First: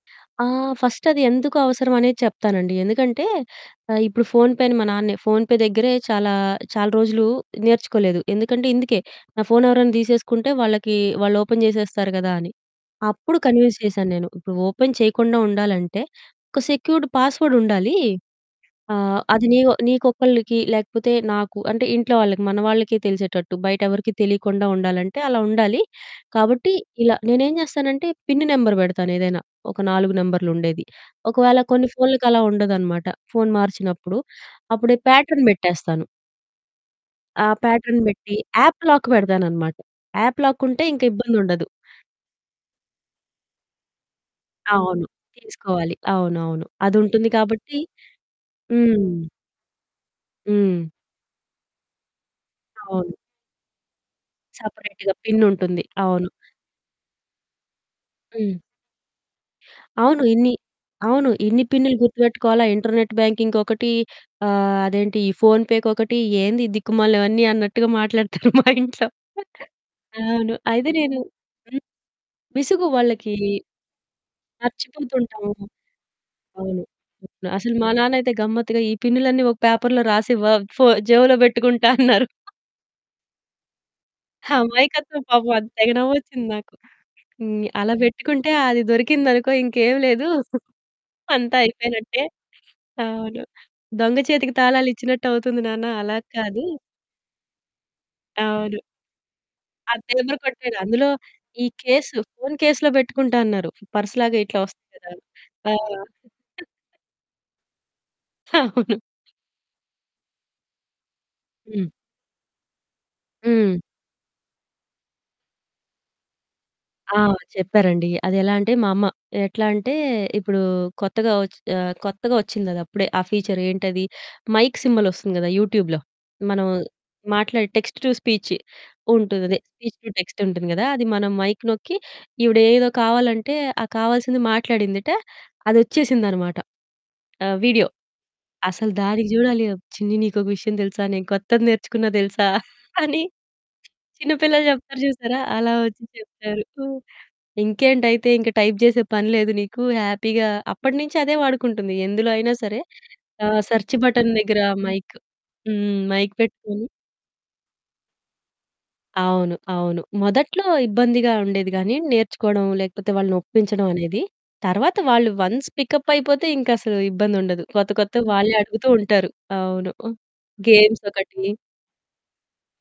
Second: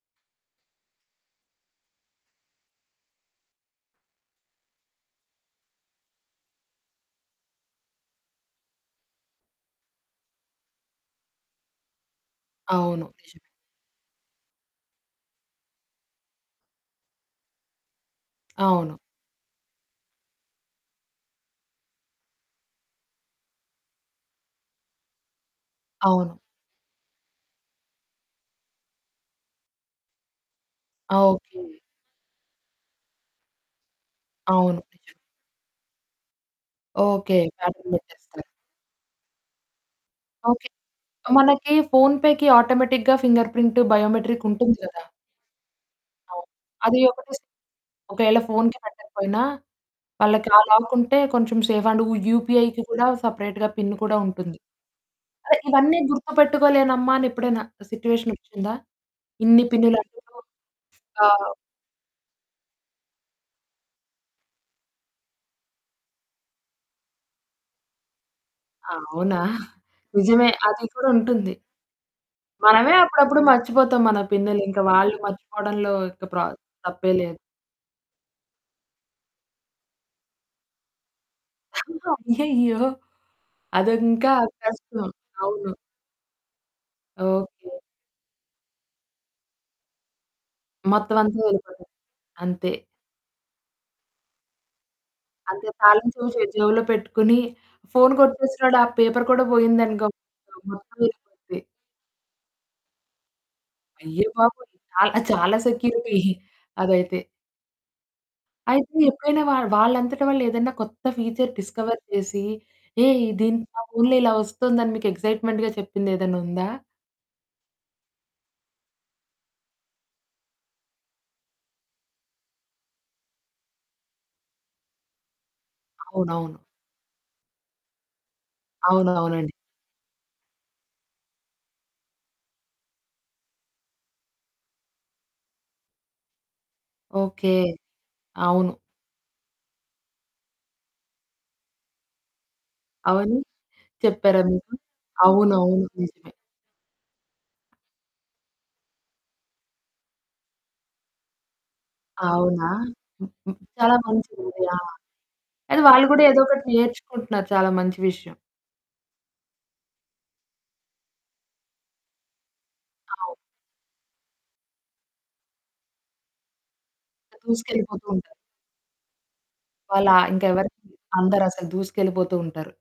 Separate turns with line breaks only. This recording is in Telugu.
ఆ! ఫస్ట్ అది ఎందుకు అవసరం అనేది చెప్తానండి. ఎందుకంటే, ఆ ఇప్పుడు ఫోన్‌ పేని మా నాన్నే ఫోన్‌పే దగ్గరే చాలా చాలా రోజులు నేర్చుకోలేదు. ఎందుకంటే ఇందుకే, "నా ఫోను ఎవరైనా తీసేసుకుంటే వాళ్ళకి వాళ్ళు ఓపెన్ చేసేస్తారు గదా!" అని.
అవును
అప్పుడు కన్విన్స్ చేశాను నేను. ఇప్పుడు ఓపెన్ చేయకుండా ఉండాలంటే ఒక సెక్యూర్డ్ పాస్వర్డ్ ఉండాలి.
అవును.
ఆ! అది నీయో నీకొక్కళ్ళకి లేకపోతే నాకు అంటే ఇంట్లో వాళ్ళకి మన వాళ్ళకి తెలిసేటట్టు బయట ఎవరికీ తెలియకుండా ఉండాలంటే, అలా ఉండాలి.
అవును.
కాబట్టి ఇలా నేను ఏం చేస్తానంటే పిన్ నెంబర్ పెడతాను. ఏదైనా ఒక 4 నెంబర్లు ఉండేది. ఒకవేళ
ఓకే.
కొన్ని ఫోన్లకి అలా ఉండదనమాట, ఫోను మార్చినప్పుడు
అవును.
అప్పుడే ప్యాటర్న్ పెట్టేస్తాను.
ఓకె,
ఆ!
పాటర్న్
ప్యాటర్న్ పెట్టి,
పెట్టేస్తారా?
యాప్ లాక్ పెడతాననమాట. App
okay.
లాకుంటే ఇంక ఇబ్బందుండదు.
మనకి ఫోన్‌పేకి ఆటోమేటిక్‌గా ఫింగర్ ప్రింటు, బయోమెట్రిక్ ఉంటుంది గదా!
అవును, తీసుకోవాలి.
అవును.
అవునవును. అది
అది
ఉంటుంది
ఒకటి స్
కాబట్టి
ఒకవేళ ఫోనుకి
హ్మ్.
పెట్టకపోయినా వాళ్ళకి ఆ
హ్మ్.
లాక్ ఉంటే కొంచెం సేఫ్ అండ్ యూ యూపీఐకి కూడా
అవును.
సెపరేట్‌గా పిన్ కూడా ఉంటుంది.
సెపరేట్‌గా పిన్
అదే
ఉంటుంది.
ఇవన్నీ
అవును.
గుర్తుపెట్టుకోలేనమ్మా అని ఎప్పుడైనా
హ్మ్.
సిట్యుయేషనోచ్చిందా? ఇన్ని పిన్నులు
అవును
ఎందుకు?
ఇన్ని
ఆ!
అవును ఇన్ని పిన్నులు గుర్తుపెట్టుకోవాలా ఇంటర్నెట్ బ్యాంకింగ్‌కి ఒకటి ఆహ్, అదేంటి ఈ ఫోన్ పేకి ఒకటి "ఏంది దిక్కుమాలి అవన్నీ" అన్నట్టుగా మాట్లాడుతారు. మా
ఆ!
ఇంట్లో,
అవునా? నిజమే
అవును.
అది
అయితే
కూడా
నేను
ఉంటుంది.
హ్మ్, విసుగు
మనమే
వాళ్ళకి
అప్పుడప్పుడు మర్చిపోతాం. మన పిన్నులు ఇంక వాళ్ళు
మర్చిపోతుంటాము.
మర్చిపోవడంలో ఇక ప్ర
అవును.
తప్పే లేదు.
అసలు మా నాన్నైతే గమ్మత్తుగా ఈ పినులన్నీ ఒక పేపర్‌లో రాసివ్వ ఫో జేబులో పెట్టుకుంటా అన్నారు.
అయ్యయ్యో! అది ఇంకా కష్టం.
అమాయకత్వం పాపం. అది
అవును.
తెగ నవ్వోచ్చింది నాకు. హ్మ్,
ఓకే.
అలా పెట్టుకుంటే అది దొరికిందనుకో ఇంకేమి లేదు.
మొత్తం అంతా
అంతా
వెళ్ళిపోతది.
అయిపోయినట్టే.
అంతే.
అవును, దొంగ చేతికి తాళాలిచ్చినట్టు అవుతుంది
అంతే
నాన్న
తాళం
అలా
చెవి జే
కాదు.
జేబులో పెట్టుకొని ఫోను కొట్టేసినాడు.
అవును.
ఆ పేపర్ కూడా
ఆ!
పోయిందనుకో,
దేన్నో
ఆ
కొట్టాడు.
మొత్తం
అందులో
ఎళ్లిపోతాది.
ఈ కేసు, ఫోన్ కేస్‌లో పెట్టుకుంటా అన్నారు. పర్స్
అయ్యో
లాగా ఇట్లా
బాబోయ్!
వస్తుంది కదా!
చాల్ చాలా
ఆ!
సెక్యూరిటీ అదైతే. అయితే
అవును.
ఎప్పుడైనా వాళ్ వాళ్ళంతట వాళ్ళు ఏదైనా కొత్త ఫీచర్
హ్మ్.
డిస్కవర్ చేసి, "ఏ దీని నా
హ్మ్.
ఫోనులో ఇలా వస్తుందని" మీకు ఎక్సైట్మెంట్‌గా చెప్పింది ఏదన్నా ఉందా?
ఆ! చెప్పారండి. అదేలా అంటే మా అమ్మ, ఎట్లా అంటే ఇప్పుడు కొత్తగా వచి కొత్తగా ఓచ్చిందది అప్పుడే ఆ ఫీచర్ ఏంటది? మైక్ సింబలొస్తుంది గదా! యూట్యూబ్‌లో
అవునవును.
మనం మాట్లాడే టెక్స్ట్ టు స్పీచ్
అవునవునండీ.
ఉంటుందదే. స్పీచ్ టు టెక్స్ట్ ఉంటుంది గదా! అది మనం మైక్ నొక్కి "ఈవిడ ఏదో కావాలంటే ఆ కావాల్సింది మాట్లాడిందట, అది ఓచ్చేసింది అనమాట."
ఓకె.
ఆహ్, వీడియో.
అవును.
అసలు దానికి చూడాలి "చిన్ని నీకొక విషయం తెలుసా? నేను కొత్తది నేర్చుకున్నా తెలుసా?" అని
అవన్నీ
చిన్న
చెప్పారా
పిల్లలు
మీకు?
చెప్తారు చూసారా?
అవును.
అలా
అవును.
వచ్చి
నిజమే.
చెప్పారు. "ఇంకేంటైతే ఇంక టైప్ చేసే పని లేదు నీకు హ్యాపీగా" అప్పటినుంచి అదే వాడుకుంటుంది. ఎందులో అయినా
అవునా!
సరే
హుహు,
ఆహ్, సెర్చ్
చాలా
బటన్ దగ్గర
మంచిగుంది. ఆ!
మైక్
అది
హ్మ్
వాళ్ళు కూడా
మైక్
ఏదో ఒకటి
పెట్టుకొని
నేర్చుకుంటున్నారు చాలా మంచి విషయం.
అవును, అవును. మొదట్లో ఇబ్బందిగా ఉండేది గాని నేర్చుకోవడం లేకపోతే వాళ్ళని
అవును.
ఒప్పించడం అనేది. తర్వాత వాళ్ళు వన్స్ పిక్ యాప్ అయిపోతే ఇంక అసలు ఇబ్బంది
ద
ఉండదు. కొత్త
దూసుకెళ్ళిపోతూ
కొత్తవి
ఉంటారు.
వాళ్ళే అడుగుతూ ఉంటారు. అవును అ
వాళ్ళా ఇంక ఎవరికీ
గేమ్స్ ఒకటి
అందరసలు దూసుకెళ్ళిపోతుంటారు.